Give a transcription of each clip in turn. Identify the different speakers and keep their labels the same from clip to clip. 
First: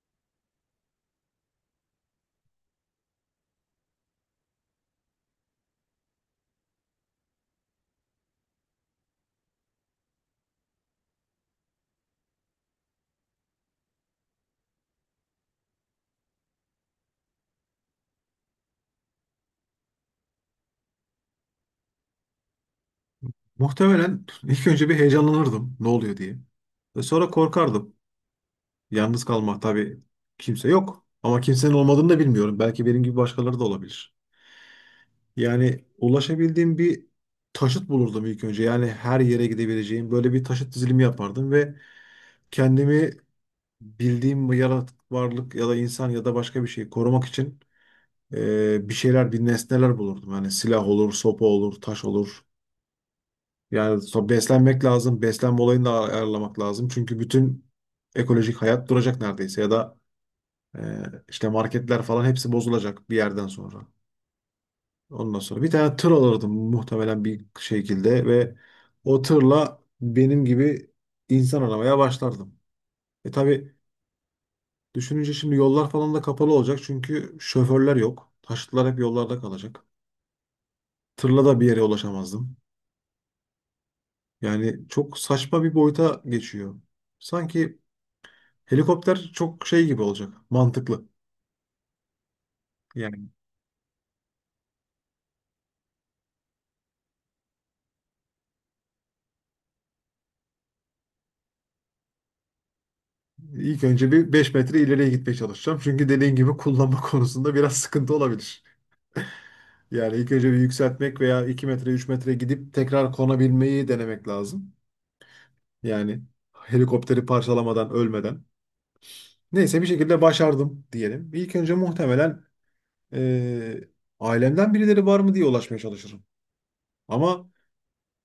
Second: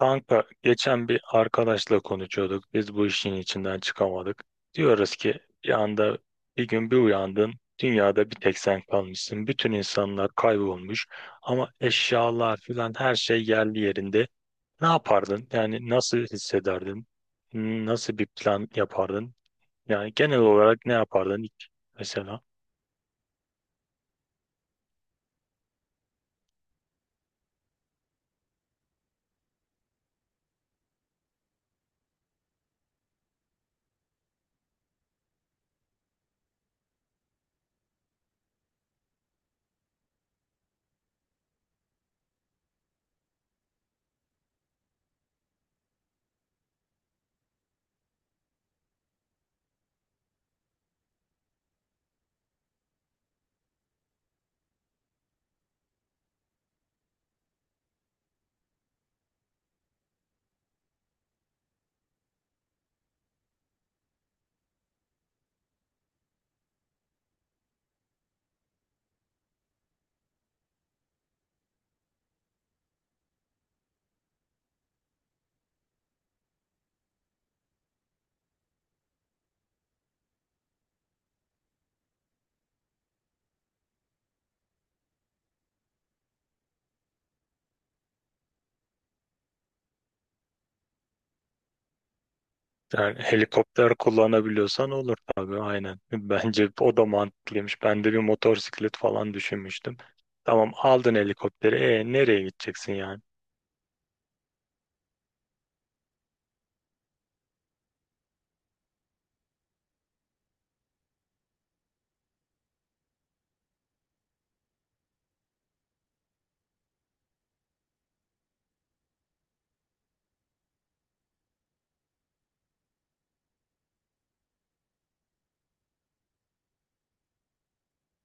Speaker 1: Kanka geçen bir arkadaşla konuşuyorduk. Biz bu işin içinden çıkamadık. Diyoruz ki bir anda bir gün bir uyandın. Dünyada bir tek sen kalmışsın. Bütün insanlar kaybolmuş. Ama eşyalar filan her şey yerli yerinde. Ne yapardın? Yani nasıl hissederdin? Nasıl bir plan yapardın? Yani genel olarak ne yapardın ilk mesela?
Speaker 2: Muhtemelen ilk önce bir heyecanlanırdım ne oluyor diye. Ve sonra korkardım. Yalnız kalmak tabii kimse yok. Ama kimsenin olmadığını da bilmiyorum. Belki benim gibi başkaları da olabilir. Yani ulaşabildiğim bir taşıt bulurdum ilk önce. Yani her yere gidebileceğim böyle bir taşıt dizilimi yapardım ve kendimi bildiğim bu yaratık varlık ya da insan ya da başka bir şeyi korumak için bir şeyler, bir nesneler bulurdum. Yani silah olur, sopa olur, taş olur. Yani beslenmek lazım, beslenme olayını da ayarlamak lazım. Çünkü bütün ekolojik hayat duracak neredeyse ya da e, işte marketler falan hepsi bozulacak bir yerden sonra. Ondan sonra bir tane tır alırdım muhtemelen bir şekilde ve o tırla benim gibi insan aramaya başlardım. E tabii düşününce şimdi yollar falan da kapalı olacak çünkü şoförler yok. Taşıtlar hep yollarda kalacak. Tırla da bir yere ulaşamazdım. Yani çok saçma bir boyuta geçiyor. Sanki helikopter çok şey gibi olacak. Mantıklı.
Speaker 1: Yani
Speaker 2: Yani
Speaker 1: helikopter kullanabiliyorsan olur tabii aynen. Bence o da mantıklıymış. Ben de bir motosiklet falan düşünmüştüm. Tamam aldın helikopteri. E nereye gideceksin yani?
Speaker 2: ilk önce bir 5 metre ileriye gitmeye çalışacağım. Çünkü dediğin gibi kullanma konusunda biraz sıkıntı olabilir. Yani ilk önce bir yükseltmek veya 2 metre 3 metre gidip tekrar konabilmeyi denemek lazım. Yani helikopteri parçalamadan ölmeden. Neyse bir şekilde başardım diyelim. İlk önce muhtemelen eee, ailemden birileri var mı diye ulaşmaya çalışırım. Ama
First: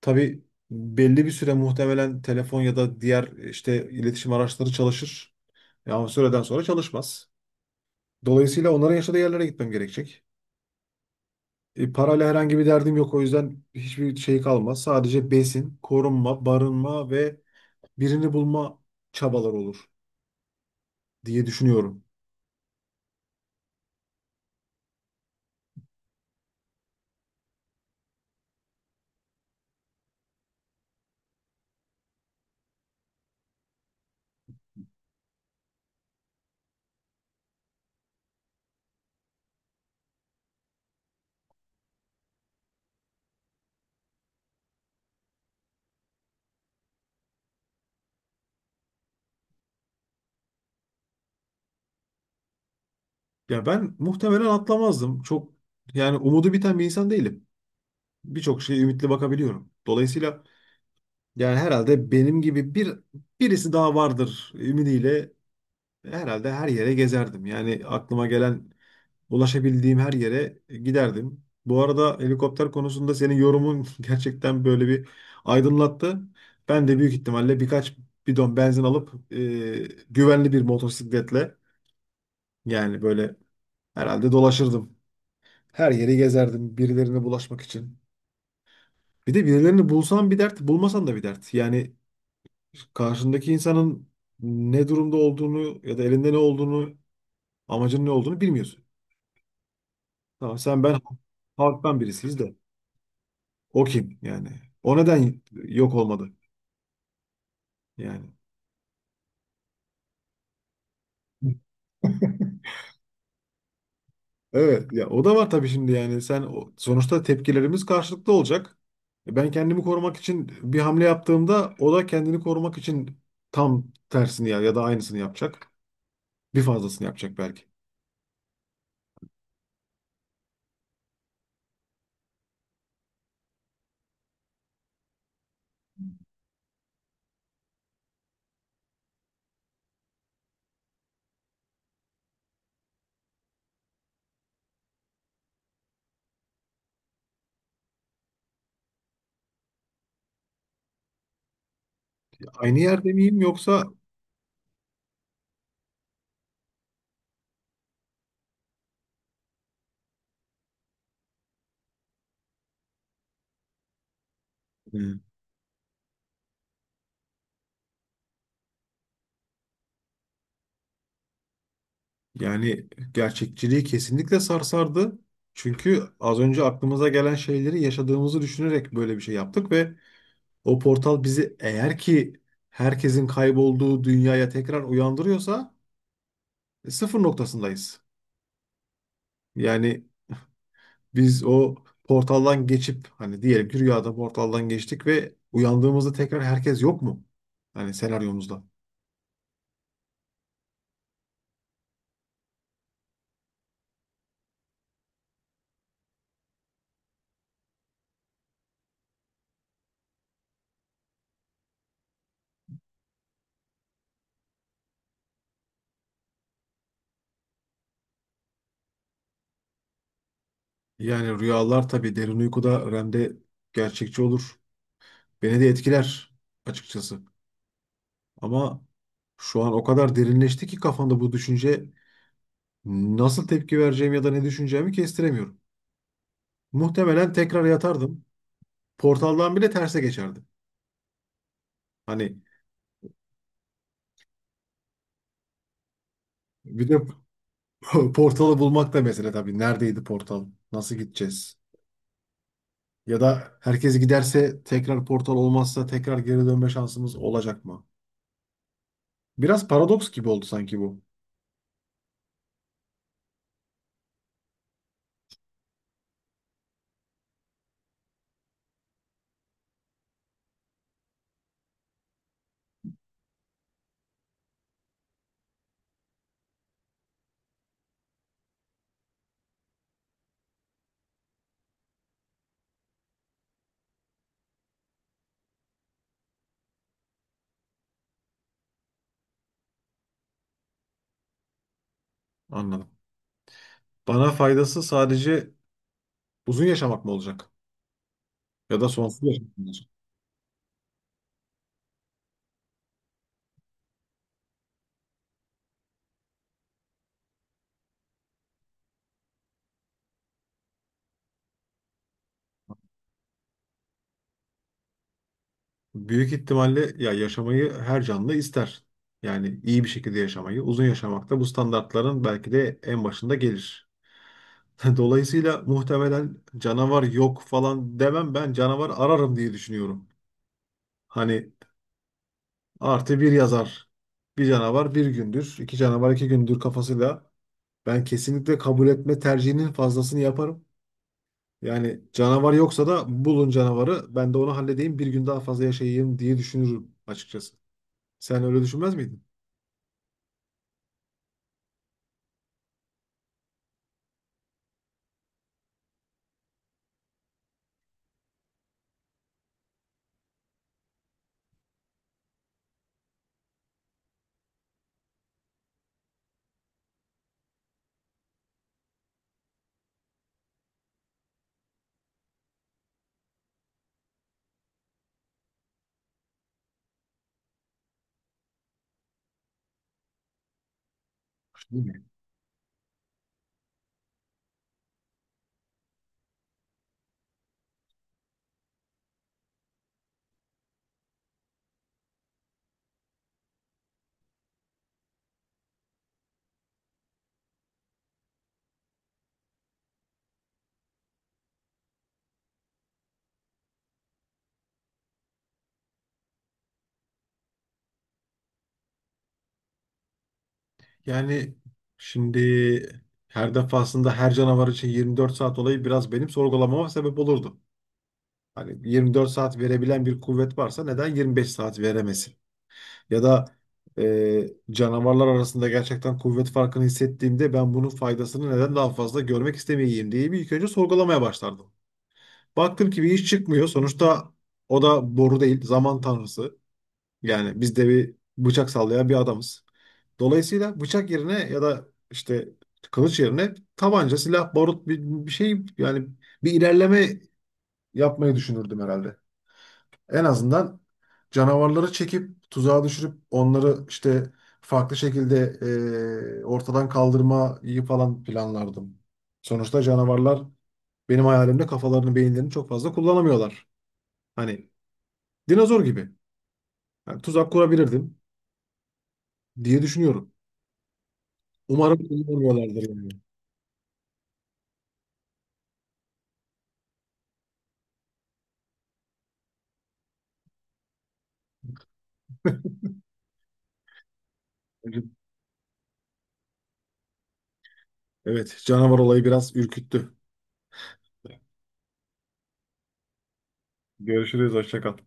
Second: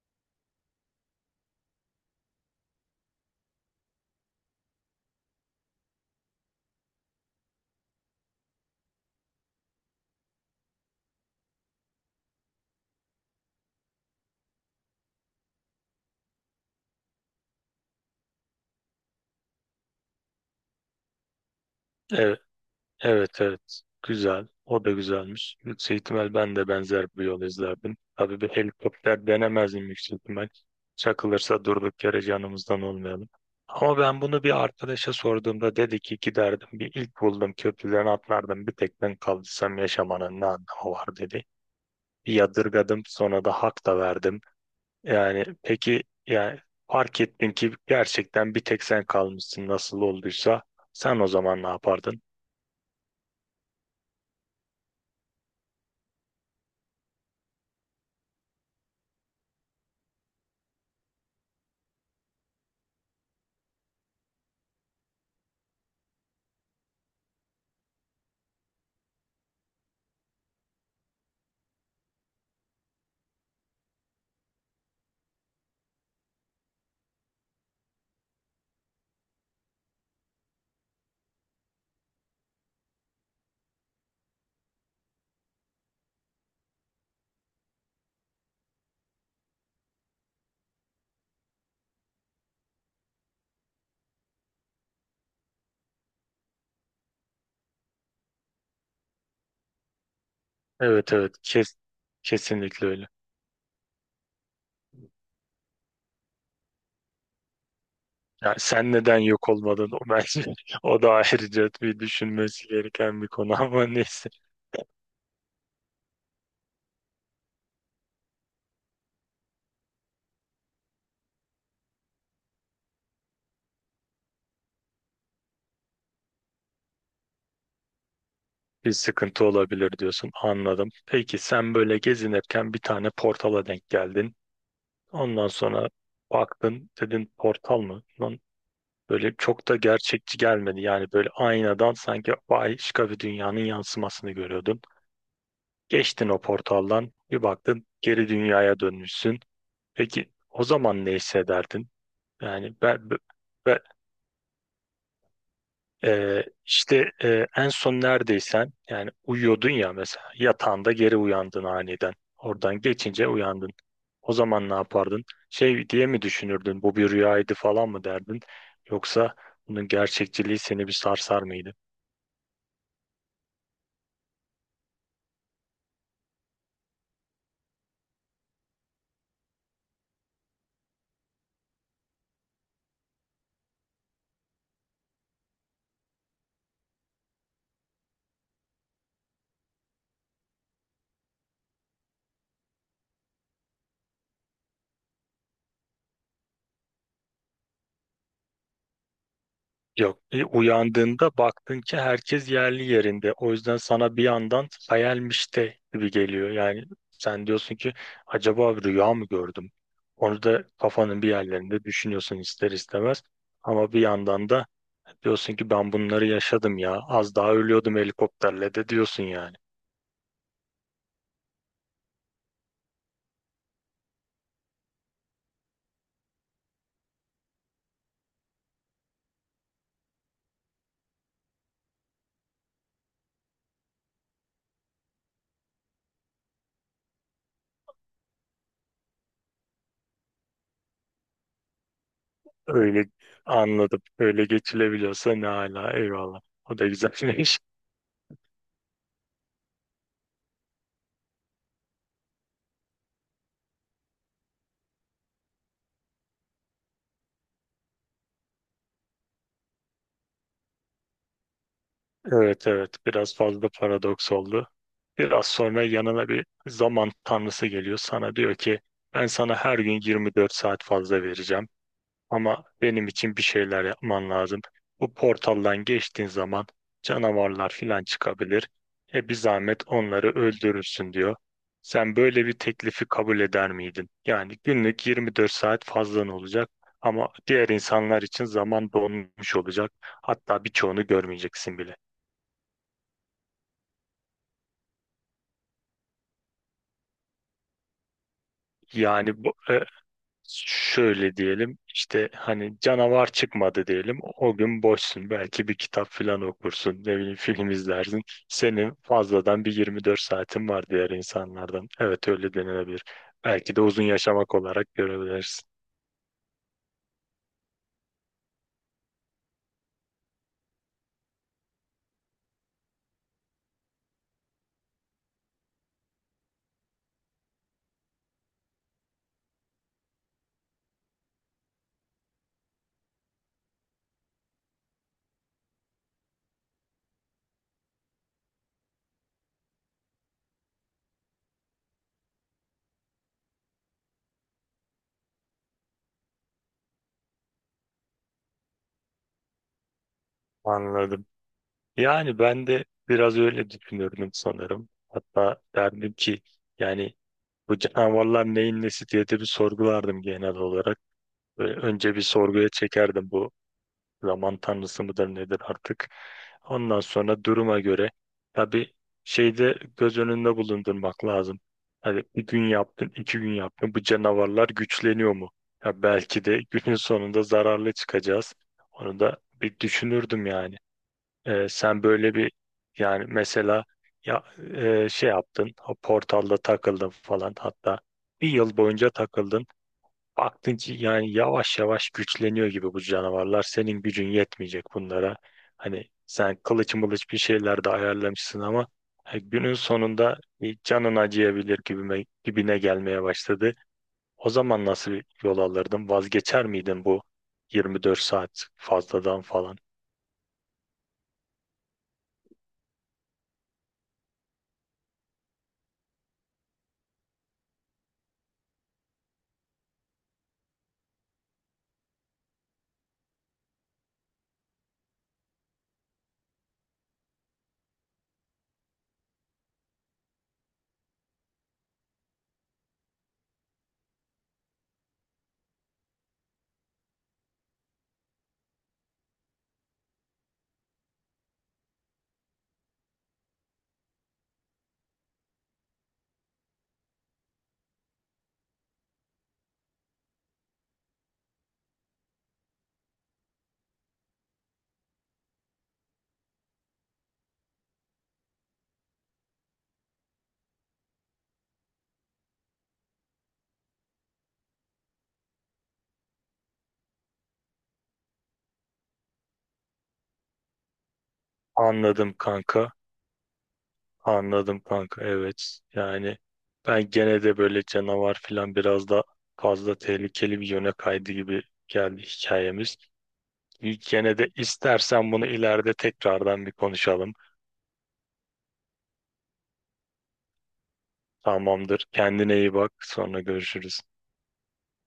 Speaker 2: tabii belli bir süre muhtemelen telefon ya da diğer işte iletişim araçları çalışır. Ya o süreden sonra çalışmaz. Dolayısıyla onların yaşadığı yerlere gitmem gerekecek. E, parayla herhangi bir derdim yok. O yüzden hiçbir şey kalmaz. Sadece besin, korunma, barınma ve birini bulma çabalar olur diye düşünüyorum.
Speaker 1: Evet evet evet. Güzel. O da güzelmiş. Yüksek ihtimal ben de benzer bir yol izlerdim. Tabii bir helikopter denemezdim yüksek ihtimal. Çakılırsa durduk yere canımızdan olmayalım. Ama ben bunu bir arkadaşa sorduğumda dedi ki giderdim bir ilk buldum köprüden atlardım bir tek ben kalırsam yaşamanın ne anlamı var dedi. Bir yadırgadım sonra da hak da verdim. Yani peki yani fark ettin ki gerçekten bir tek sen kalmışsın nasıl olduysa sen o zaman ne yapardın?
Speaker 2: Ya ben muhtemelen atlamazdım. Çok yani umudu biten bir insan değilim. Birçok şeye ümitli bakabiliyorum. Dolayısıyla yani herhalde benim gibi bir birisi daha vardır ümidiyle herhalde her yere gezerdim. Yani aklıma gelen ulaşabildiğim her yere giderdim. Bu arada helikopter konusunda senin yorumun gerçekten böyle bir aydınlattı. Ben de büyük ihtimalle birkaç bidon benzin alıp güvenli bir motosikletle yani böyle herhalde dolaşırdım. Her yeri gezerdim birilerine bulaşmak için. Bir de birilerini bulsan bir dert, bulmasan da bir dert. Yani karşındaki insanın ne durumda olduğunu ya da elinde ne olduğunu, amacının ne olduğunu bilmiyorsun. Tamam sen ben
Speaker 1: Evet evet,
Speaker 2: halktan birisiyiz de.
Speaker 1: kesinlikle öyle.
Speaker 2: O kim yani? O neden yok olmadı yani?
Speaker 1: Yani sen neden yok olmadın o bence o da ayrıca bir düşünmesi gereken bir konu ama neyse
Speaker 2: Evet ya o da var tabii şimdi yani sonuçta tepkilerimiz karşılıklı olacak. E, ben kendimi korumak için bir hamle yaptığımda o da kendini korumak için tam tersini ya da aynısını yapacak. Bir fazlasını yapacak belki.
Speaker 1: bir sıkıntı olabilir diyorsun, anladım. Peki sen böyle gezinirken bir tane portala denk geldin. Ondan sonra baktın dedin portal mı? Lan böyle çok da gerçekçi gelmedi. Yani böyle aynadan sanki başka bir dünyanın yansımasını görüyordun. Geçtin o portaldan bir baktın geri dünyaya dönmüşsün. Peki o zaman ne hissederdin? Yani
Speaker 2: Aynı yerde miyim
Speaker 1: ben-
Speaker 2: yoksa?
Speaker 1: işte en son neredeysen yani uyuyordun ya mesela yatağında geri uyandın aniden. Oradan geçince uyandın. O zaman ne
Speaker 2: Hı.
Speaker 1: yapardın? Şey diye mi düşünürdün? Bu bir rüyaydı falan mı derdin? Yoksa bunun gerçekçiliği seni bir sarsar mıydı?
Speaker 2: Yani gerçekçiliği kesinlikle sarsardı. Çünkü az önce aklımıza gelen şeyleri yaşadığımızı düşünerek böyle bir şey yaptık ve o portal bizi eğer ki herkesin kaybolduğu dünyaya tekrar uyandırıyorsa sıfır noktasındayız. Yani biz o portaldan geçip hani diyelim ki rüyada portaldan geçtik ve uyandığımızda tekrar herkes yok mu? Hani senaryomuzda.
Speaker 1: Yok, uyandığında baktın ki herkes yerli yerinde. O yüzden sana bir yandan hayalmiş de gibi geliyor. Yani sen diyorsun ki acaba bir rüya mı gördüm? Onu da kafanın bir yerlerinde düşünüyorsun ister istemez. Ama bir yandan da diyorsun ki ben bunları yaşadım ya. Az daha ölüyordum helikopterle de diyorsun yani.
Speaker 2: Yani rüyalar tabii derin uykuda REM'de gerçekçi olur. Beni de etkiler açıkçası. Ama şu an o kadar derinleşti ki kafamda bu düşünce nasıl tepki vereceğim ya da ne düşüneceğimi kestiremiyorum. Muhtemelen tekrar yatardım. Portaldan bile terse geçerdim. Hani
Speaker 1: Öyle anladım. Öyle geçilebiliyorsa ne hala. Eyvallah. O da
Speaker 2: bir de
Speaker 1: güzelmiş.
Speaker 2: portalı bulmak da mesele tabii. Neredeydi portal? Nasıl gideceğiz? Ya da herkes giderse tekrar portal olmazsa tekrar geri dönme şansımız olacak mı? Biraz paradoks gibi oldu sanki bu.
Speaker 1: Evet evet. Biraz fazla paradoks oldu. Biraz sonra yanına bir zaman tanrısı geliyor. Sana diyor ki ben sana her gün 24 saat fazla vereceğim. Ama benim için bir şeyler yapman lazım. Bu portaldan geçtiğin zaman canavarlar filan çıkabilir. E bir zahmet onları öldürürsün diyor. Sen böyle bir teklifi kabul eder miydin? Yani günlük 24 saat fazlan olacak ama diğer insanlar için zaman donmuş olacak. Hatta birçoğunu görmeyeceksin bile.
Speaker 2: Anladım. Bana faydası sadece uzun yaşamak mı olacak? Ya da sonsuz
Speaker 1: Yani bu,
Speaker 2: yaşamak mı olacak?
Speaker 1: şöyle diyelim işte, hani canavar çıkmadı diyelim, o gün boşsun, belki bir kitap falan okursun, ne bileyim film izlersin. Senin fazladan bir 24 saatin var diğer insanlardan, evet öyle denilebilir. Belki de uzun yaşamak olarak görebilirsin.
Speaker 2: Büyük ihtimalle ya yaşamayı her canlı ister. Yani iyi bir şekilde yaşamayı, uzun yaşamak da bu standartların belki de en başında gelir. Dolayısıyla muhtemelen canavar yok falan demem ben canavar ararım diye düşünüyorum. Hani artı bir yazar. Bir canavar bir gündür, iki canavar iki gündür kafasıyla ben kesinlikle kabul etme tercihinin fazlasını yaparım. Yani canavar yoksa da bulun canavarı ben de onu halledeyim bir gün daha fazla yaşayayım diye düşünürüm açıkçası. Sen öyle düşünmez miydin?
Speaker 1: Anladım, yani ben de biraz öyle düşünürdüm sanırım, hatta derdim ki yani bu canavarlar neyin nesi diye de bir sorgulardım genel olarak. Böyle önce bir sorguya çekerdim, bu zaman tanrısı mıdır nedir artık. Ondan sonra duruma göre tabii şeyde göz önünde bulundurmak lazım. Hani bir gün yaptın, iki gün yaptın. Bu canavarlar güçleniyor mu? Ya belki de günün sonunda zararlı çıkacağız. Onu da bir düşünürdüm yani.
Speaker 2: Değil
Speaker 1: Sen
Speaker 2: mi?
Speaker 1: böyle bir yani mesela ya şey yaptın, o portalda takıldın falan, hatta bir yıl boyunca takıldın. Baktın ki yani yavaş yavaş güçleniyor gibi bu canavarlar. Senin gücün yetmeyecek bunlara. Hani sen kılıç mılıç bir şeyler de ayarlamışsın ama günün sonunda bir canın acıyabilir gibine gelmeye başladı. O zaman nasıl bir yol alırdın? Vazgeçer miydin bu 24 saat fazladan falan?
Speaker 2: Yani şimdi her defasında her canavar için 24 saat olayı biraz benim sorgulamama sebep olurdu. Hani 24 saat verebilen bir kuvvet varsa neden 25 saat veremesin? Ya da canavarlar arasında gerçekten kuvvet farkını hissettiğimde ben bunun faydasını neden daha fazla görmek istemeyeyim diye bir ilk önce sorgulamaya başlardım. Baktım ki bir iş çıkmıyor. Sonuçta o da boru değil, zaman tanrısı. Yani biz de bir bıçak sallayan bir adamız. Dolayısıyla bıçak yerine ya da işte kılıç yerine tabanca, silah, barut bir şey yani bir ilerleme yapmayı düşünürdüm herhalde. En azından canavarları çekip tuzağa düşürüp onları işte farklı şekilde ortadan kaldırmayı falan planlardım. Sonuçta canavarlar benim hayalimde kafalarını, beyinlerini çok fazla kullanamıyorlar. Hani dinozor gibi. Yani tuzak kurabilirdim diye düşünüyorum. Umarım
Speaker 1: Anladım
Speaker 2: kullanamıyorlardır
Speaker 1: kanka.
Speaker 2: yani.
Speaker 1: Anladım kanka evet. Yani ben gene de böyle canavar falan biraz da fazla tehlikeli bir yöne kaydı gibi geldi hikayemiz. Gene de istersen bunu ileride tekrardan bir konuşalım.
Speaker 2: Evet, canavar olayı biraz ürküttü.
Speaker 1: Tamamdır. Kendine iyi bak. Sonra görüşürüz.
Speaker 2: Görüşürüz, hoşça kal.